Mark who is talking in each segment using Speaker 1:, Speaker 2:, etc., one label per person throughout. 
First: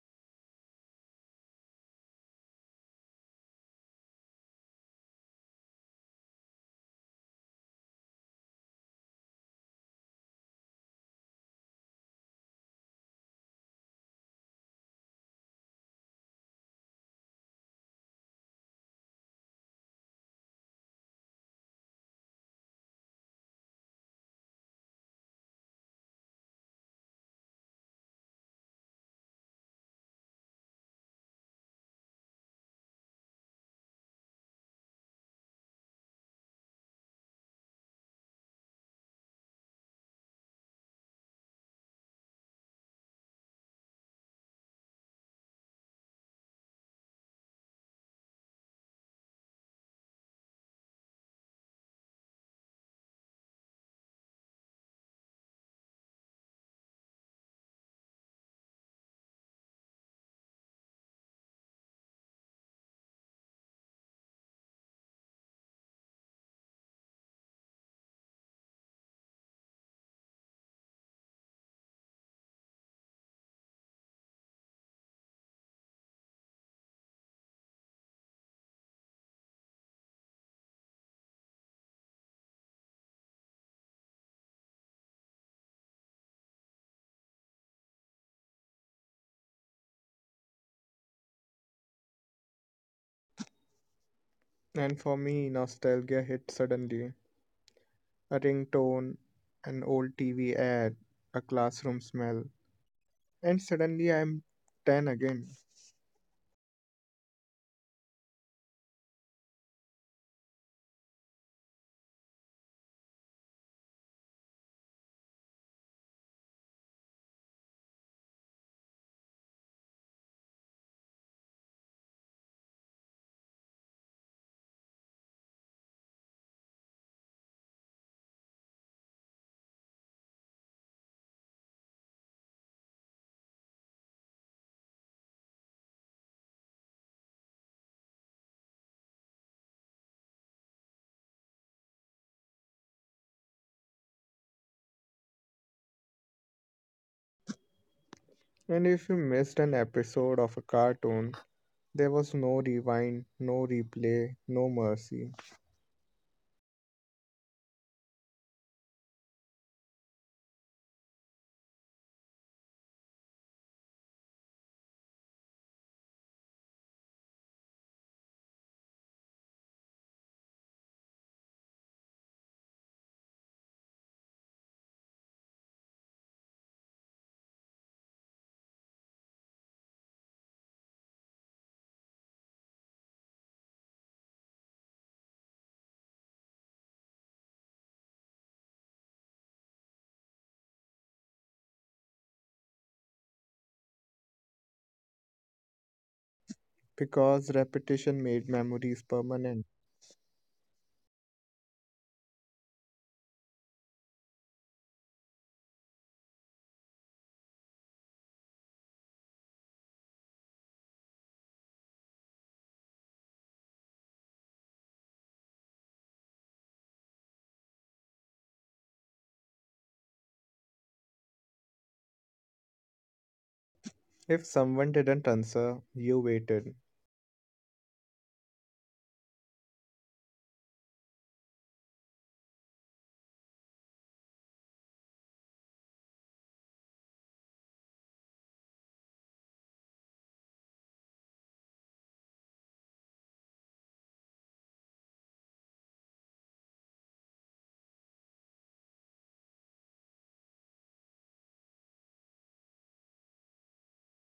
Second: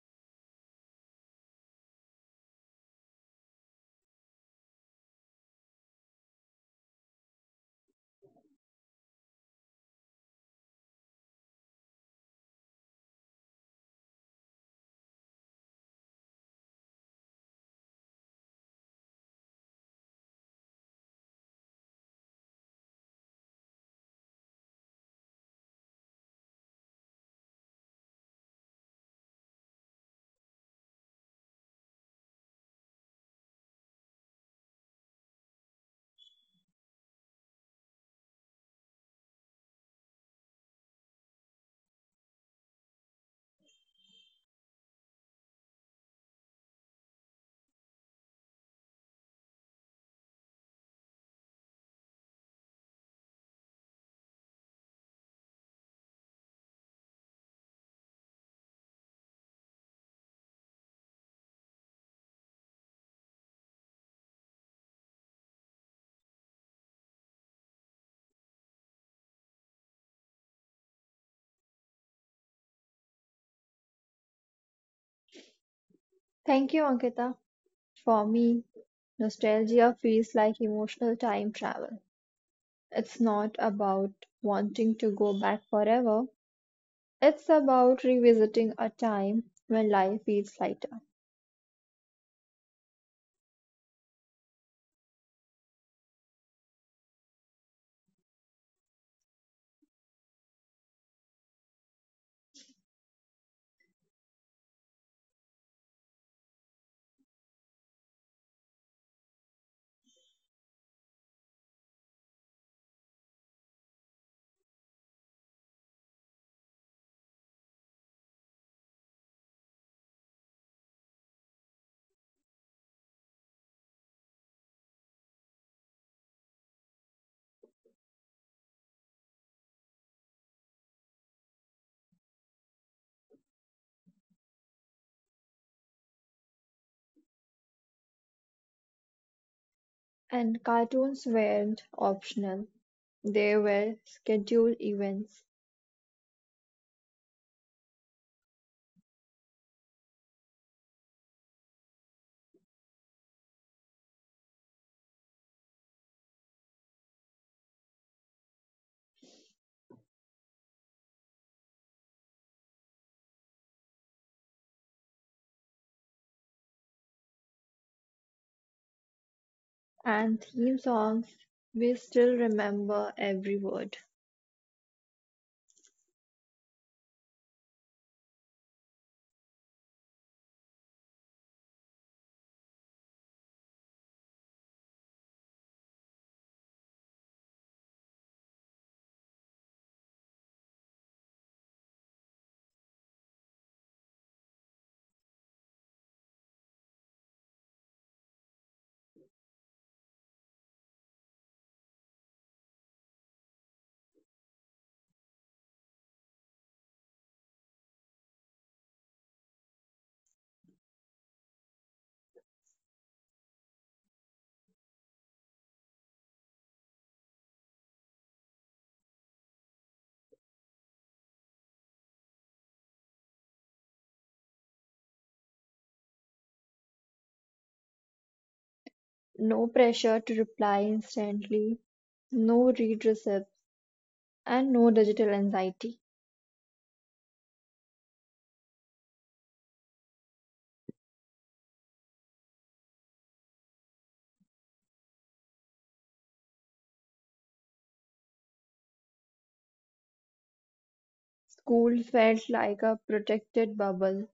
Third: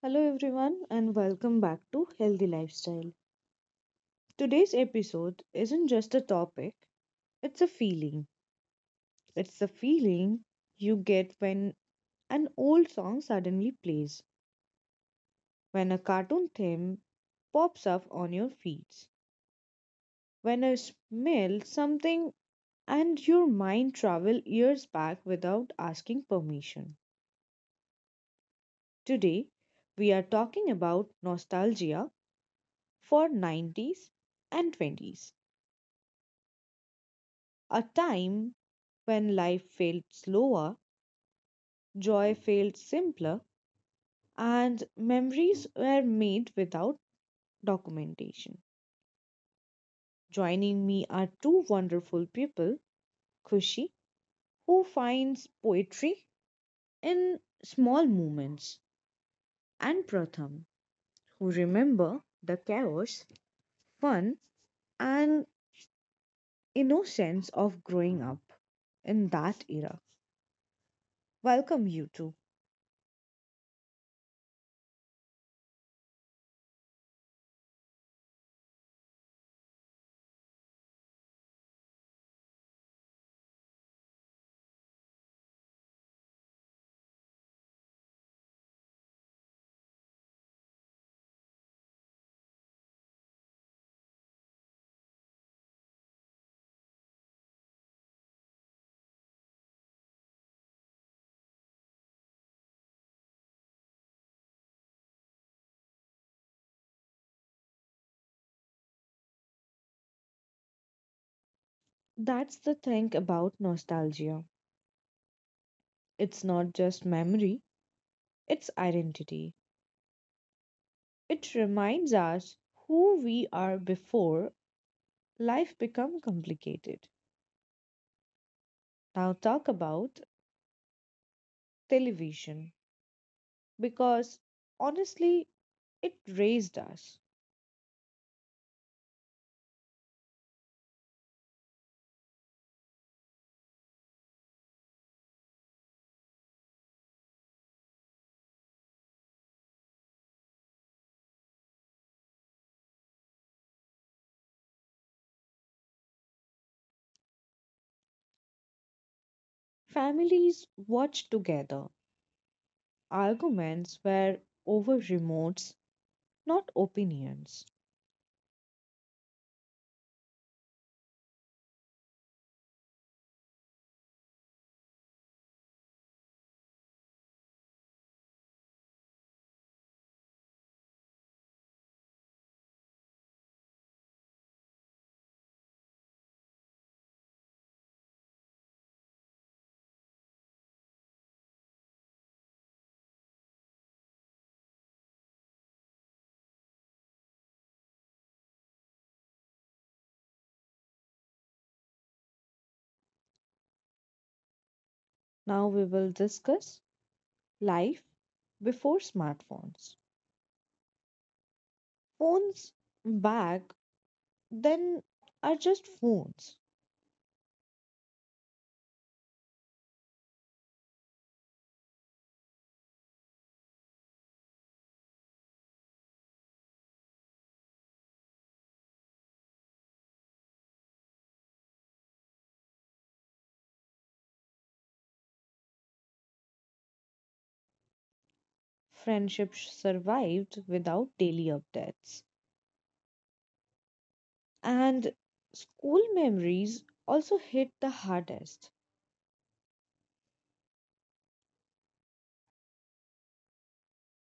Speaker 1: Hello, everyone, and welcome back to Healthy Lifestyle. Today's episode isn't just a topic, it's a feeling. It's the feeling you get when an old song suddenly plays, when a cartoon theme pops up on your feeds, when you smell something and your mind travels years back without asking permission. Today, we are talking about nostalgia for 90s and 20s. A time when life felt slower, joy felt simpler, and memories were made without documentation. Joining me are two wonderful people: Kushi, who finds poetry in small moments, and Pratham, who remember the chaos, fun, and innocence of growing up in that era. Welcome, you two.
Speaker 2: Thank you, Ankita. For me, nostalgia feels like emotional time travel. It's not about wanting to go back forever, it's about revisiting a time when life feels lighter.
Speaker 3: And for me, nostalgia hit suddenly. A ringtone, an old TV ad, a classroom smell, and suddenly I'm 10 again.
Speaker 1: That's the thing about nostalgia. It's not just memory, it's identity. It reminds us who we are before life become complicated. Now talk about television, because honestly it raised us.
Speaker 2: And cartoons weren't optional, they were scheduled events
Speaker 3: And if you missed an episode of a cartoon, there was no rewind, no replay, no mercy,
Speaker 1: Families watched together. Arguments were over remotes, not opinions.
Speaker 2: and theme songs. We still remember every word.
Speaker 3: because repetition made memories permanent.
Speaker 1: Now we will discuss life before smartphones. Phones back then are just phones.
Speaker 3: If someone didn't answer, you waited.
Speaker 2: No pressure to reply instantly, no read receipts, and no digital anxiety.
Speaker 1: Friendships survived without daily updates. And school memories also hit the hardest.
Speaker 2: School felt like a protected bubble.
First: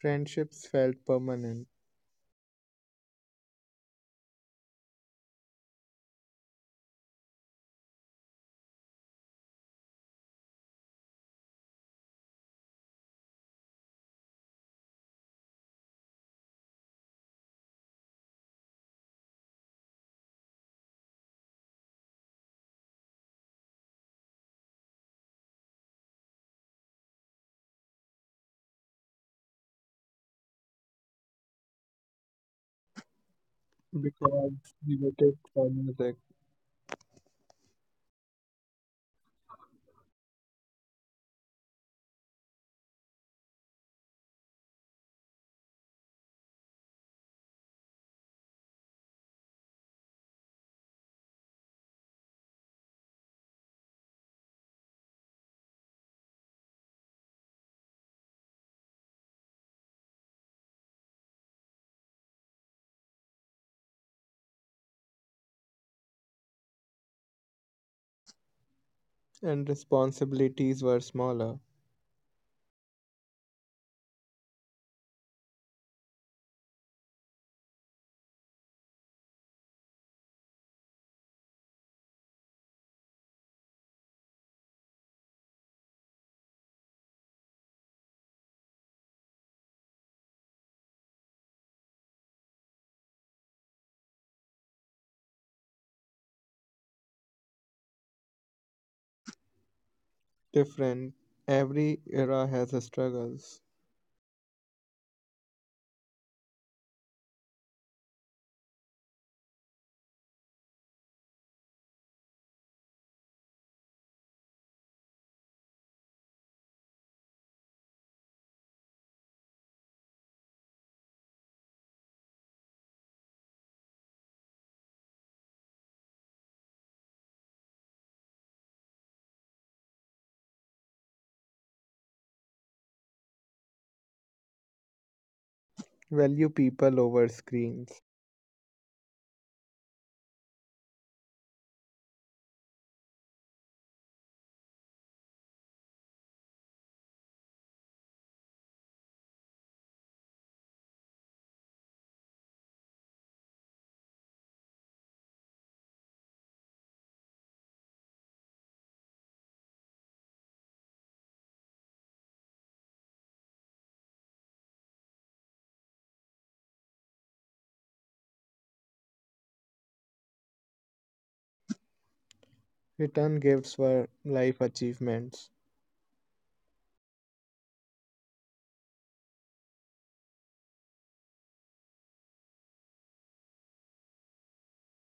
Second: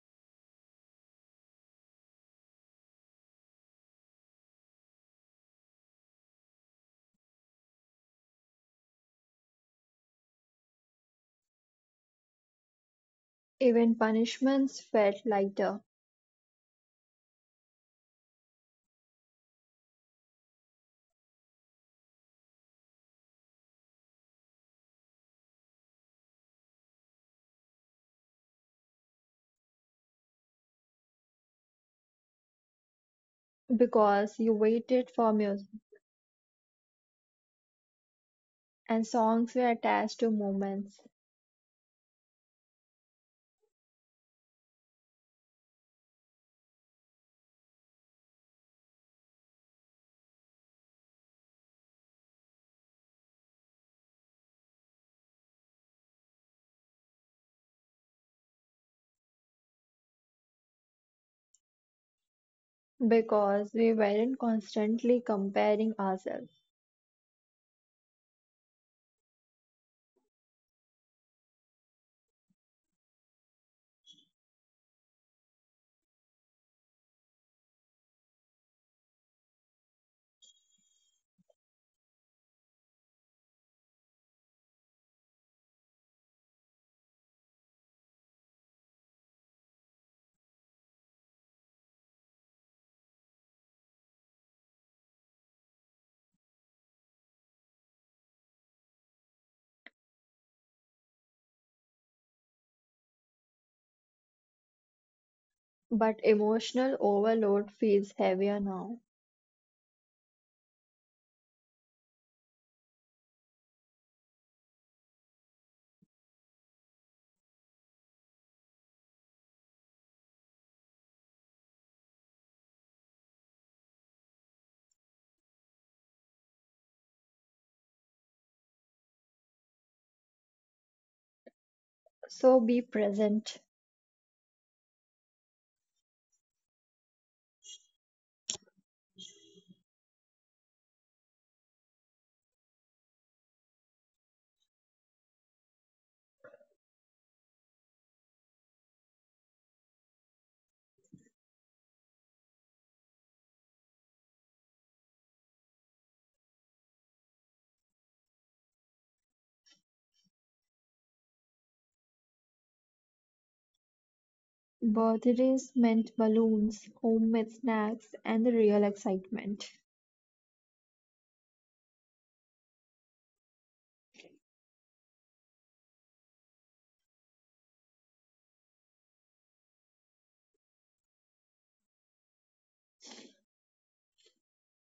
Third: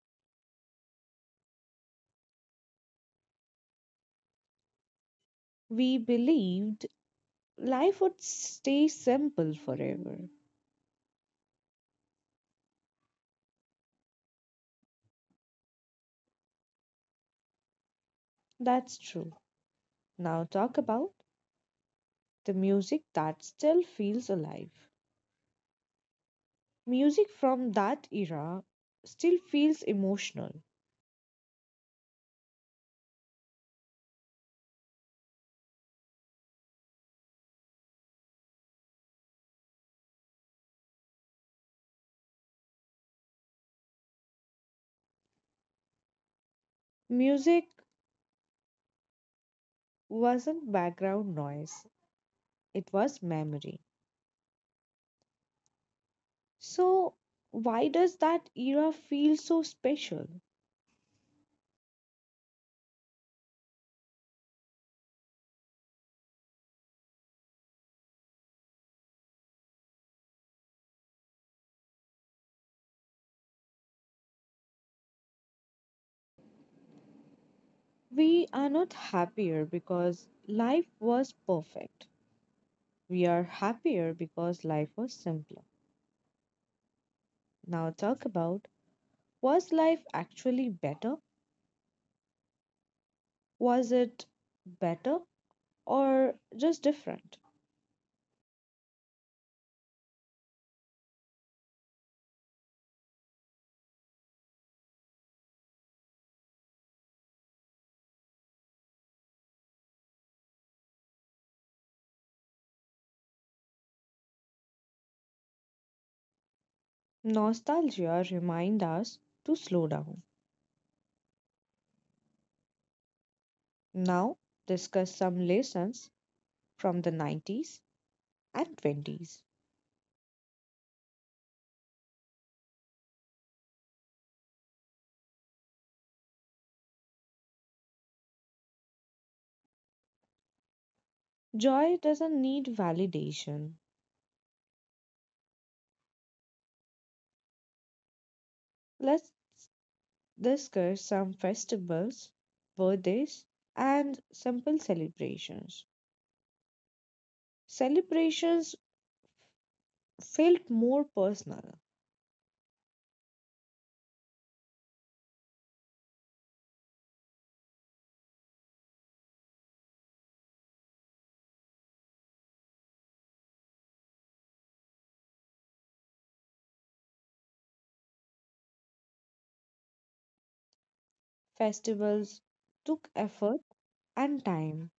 Speaker 3: Friendships felt permanent
Speaker 1: We believed life would stay simple forever.
Speaker 2: Even punishments felt lighter
Speaker 1: That's true. Now, talk about the music that still feels alive. Music from that era still feels emotional.
Speaker 2: because
Speaker 3: because
Speaker 2: you
Speaker 3: we
Speaker 2: waited for
Speaker 3: waited for
Speaker 2: music
Speaker 3: music,
Speaker 2: and songs were attached to moments
Speaker 1: Music wasn't background noise, it was memory. So, why does that era feel so special?
Speaker 2: because we weren't constantly comparing ourselves.
Speaker 3: and responsibilities were smaller.
Speaker 1: We are not happier because life was perfect. We are happier because life was simpler. Now, talk about, was life actually better? Was it better or just different?
Speaker 3: Different. Every era has its struggles.
Speaker 2: But emotional overload feels heavier now.
Speaker 1: Nostalgia reminds us to slow down. Now, discuss some lessons from the 90s and 20s.
Speaker 2: So be present.
Speaker 3: Value people over screens.
Speaker 1: Joy doesn't need validation. Let's discuss some festivals, birthdays, and simple celebrations. Celebrations felt more personal.
Speaker 2: Birthdays meant balloons, homemade snacks, and the real excitement.
Speaker 3: Return gifts were life achievements.
Speaker 1: Festivals took effort and time.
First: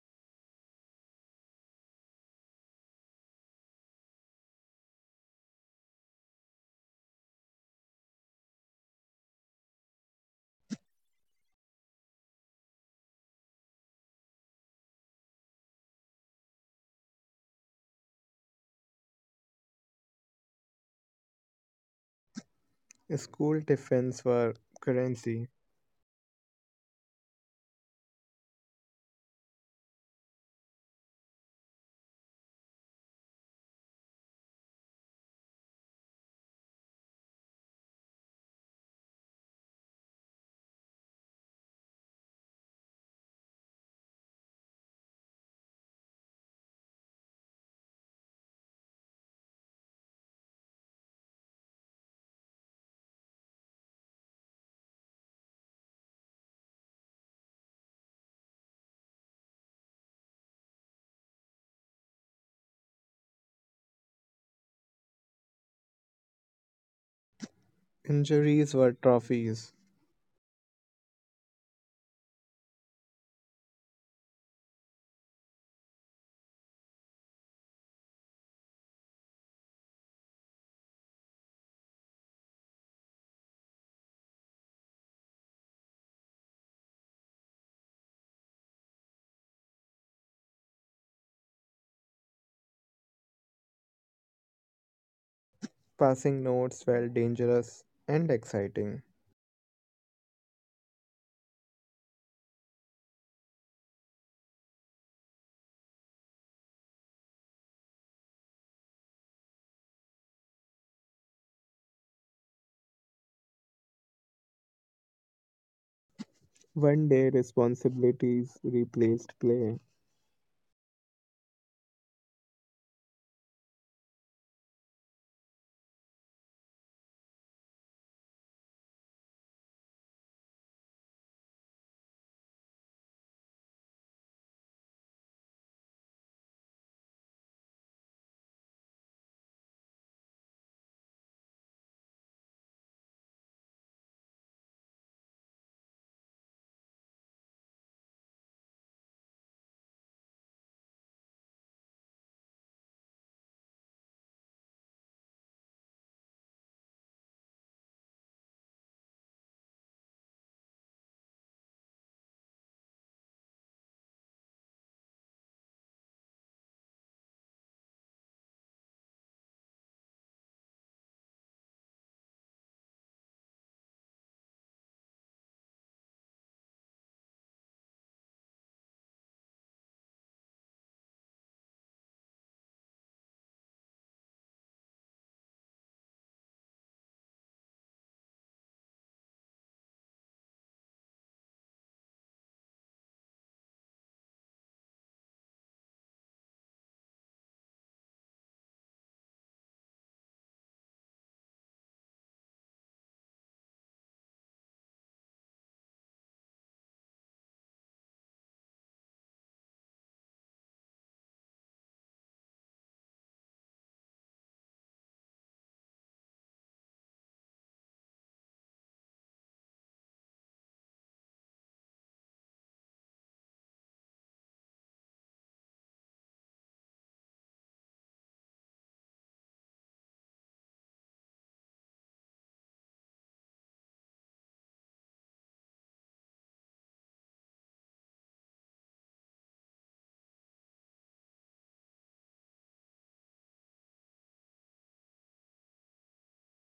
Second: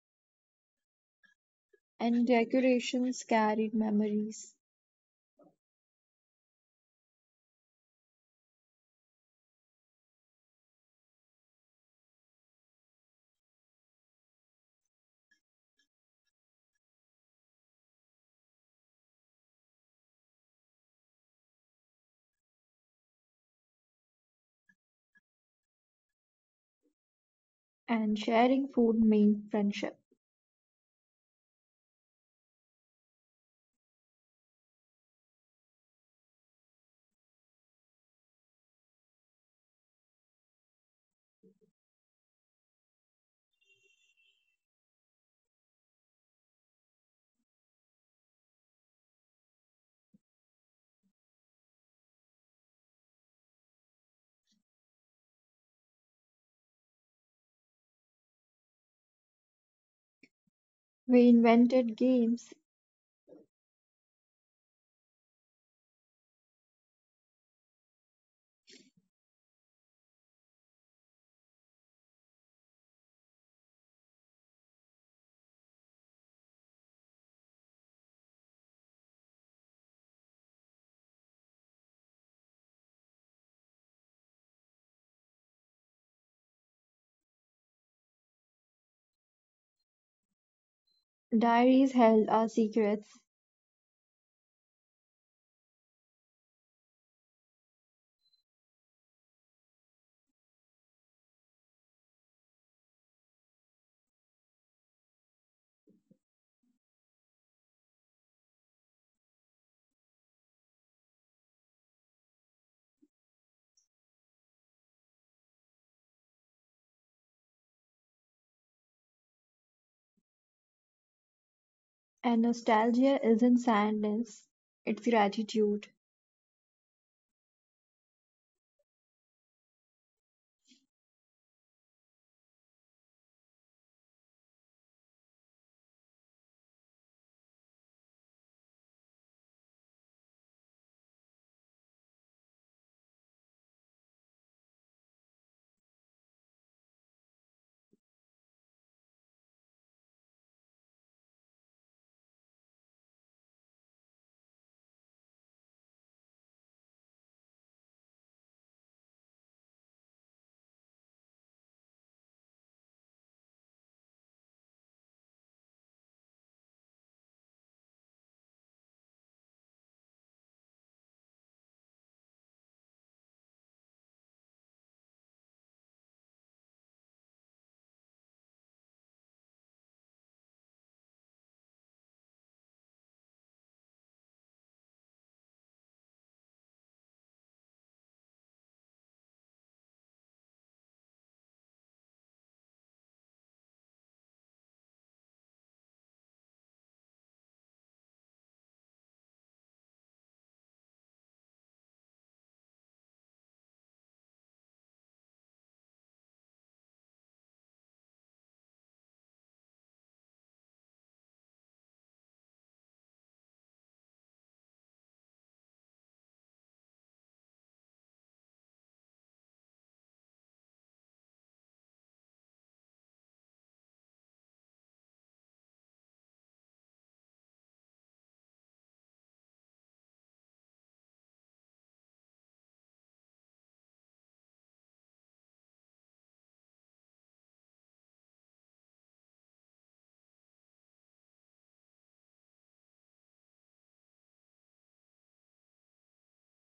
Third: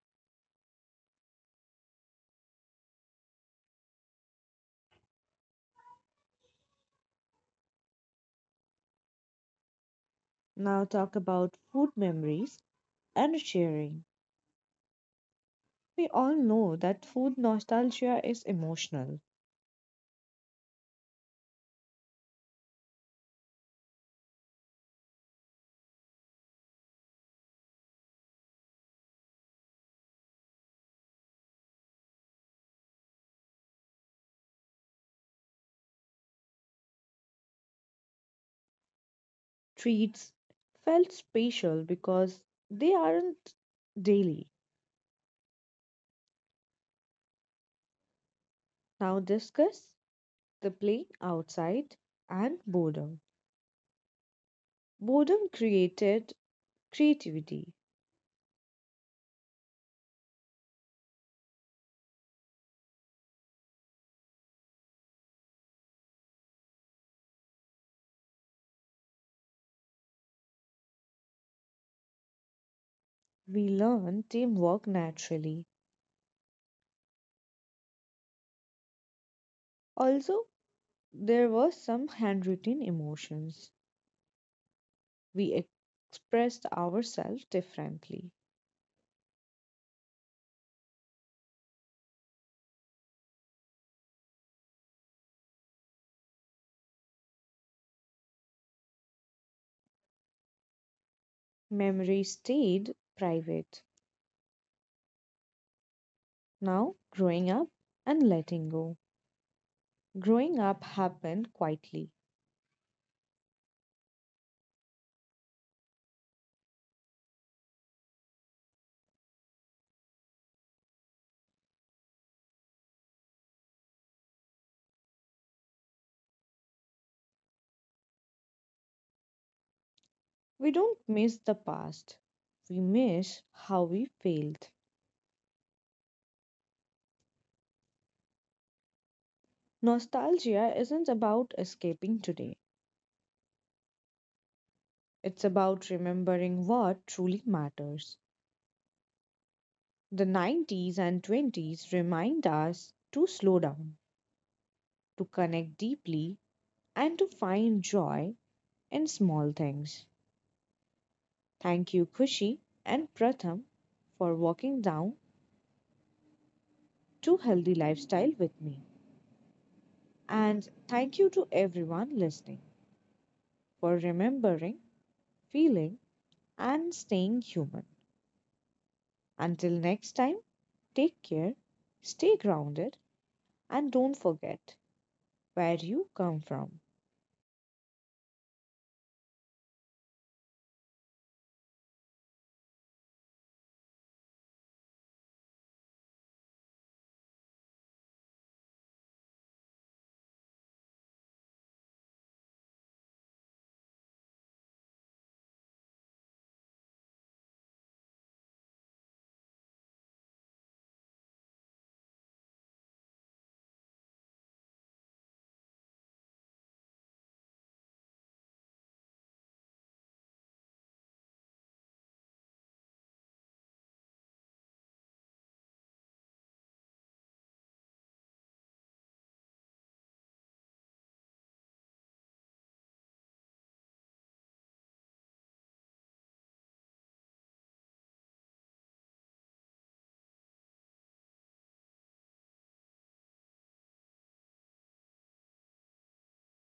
Speaker 2: And decorations carried memories,
Speaker 1: Now, talk about food memories and sharing. We all know that food nostalgia is emotional.
Speaker 3: School tiffins were currency.
Speaker 2: and sharing food meant friendship.
Speaker 1: Treats felt special because they aren't daily. Now discuss the play outside and boredom. Boredom created creativity.
Speaker 2: We invented games,
Speaker 3: Injuries were trophies.
Speaker 1: We learned teamwork naturally. Also, there were some handwritten emotions. We ex- expressed ourselves differently.
Speaker 2: diaries held our secrets,
Speaker 3: Passing notes felt dangerous and exciting.
Speaker 1: Memory stayed private. Now, growing up and letting go. Growing up happened quietly.
Speaker 3: One day responsibilities replaced play.
Speaker 2: and nostalgia isn't sadness, it's gratitude.
Speaker 1: We don't miss the past, we miss how we failed. Nostalgia isn't about escaping today, it's about remembering what truly matters. The 90s and 20s remind us to slow down, to connect deeply, and to find joy in small things. Thank you, Kushi and Pratham, for walking down to Healthy Lifestyle with me. And thank you to everyone listening for remembering, feeling, and staying human. Until next time, take care, stay grounded, and don't forget where you come from.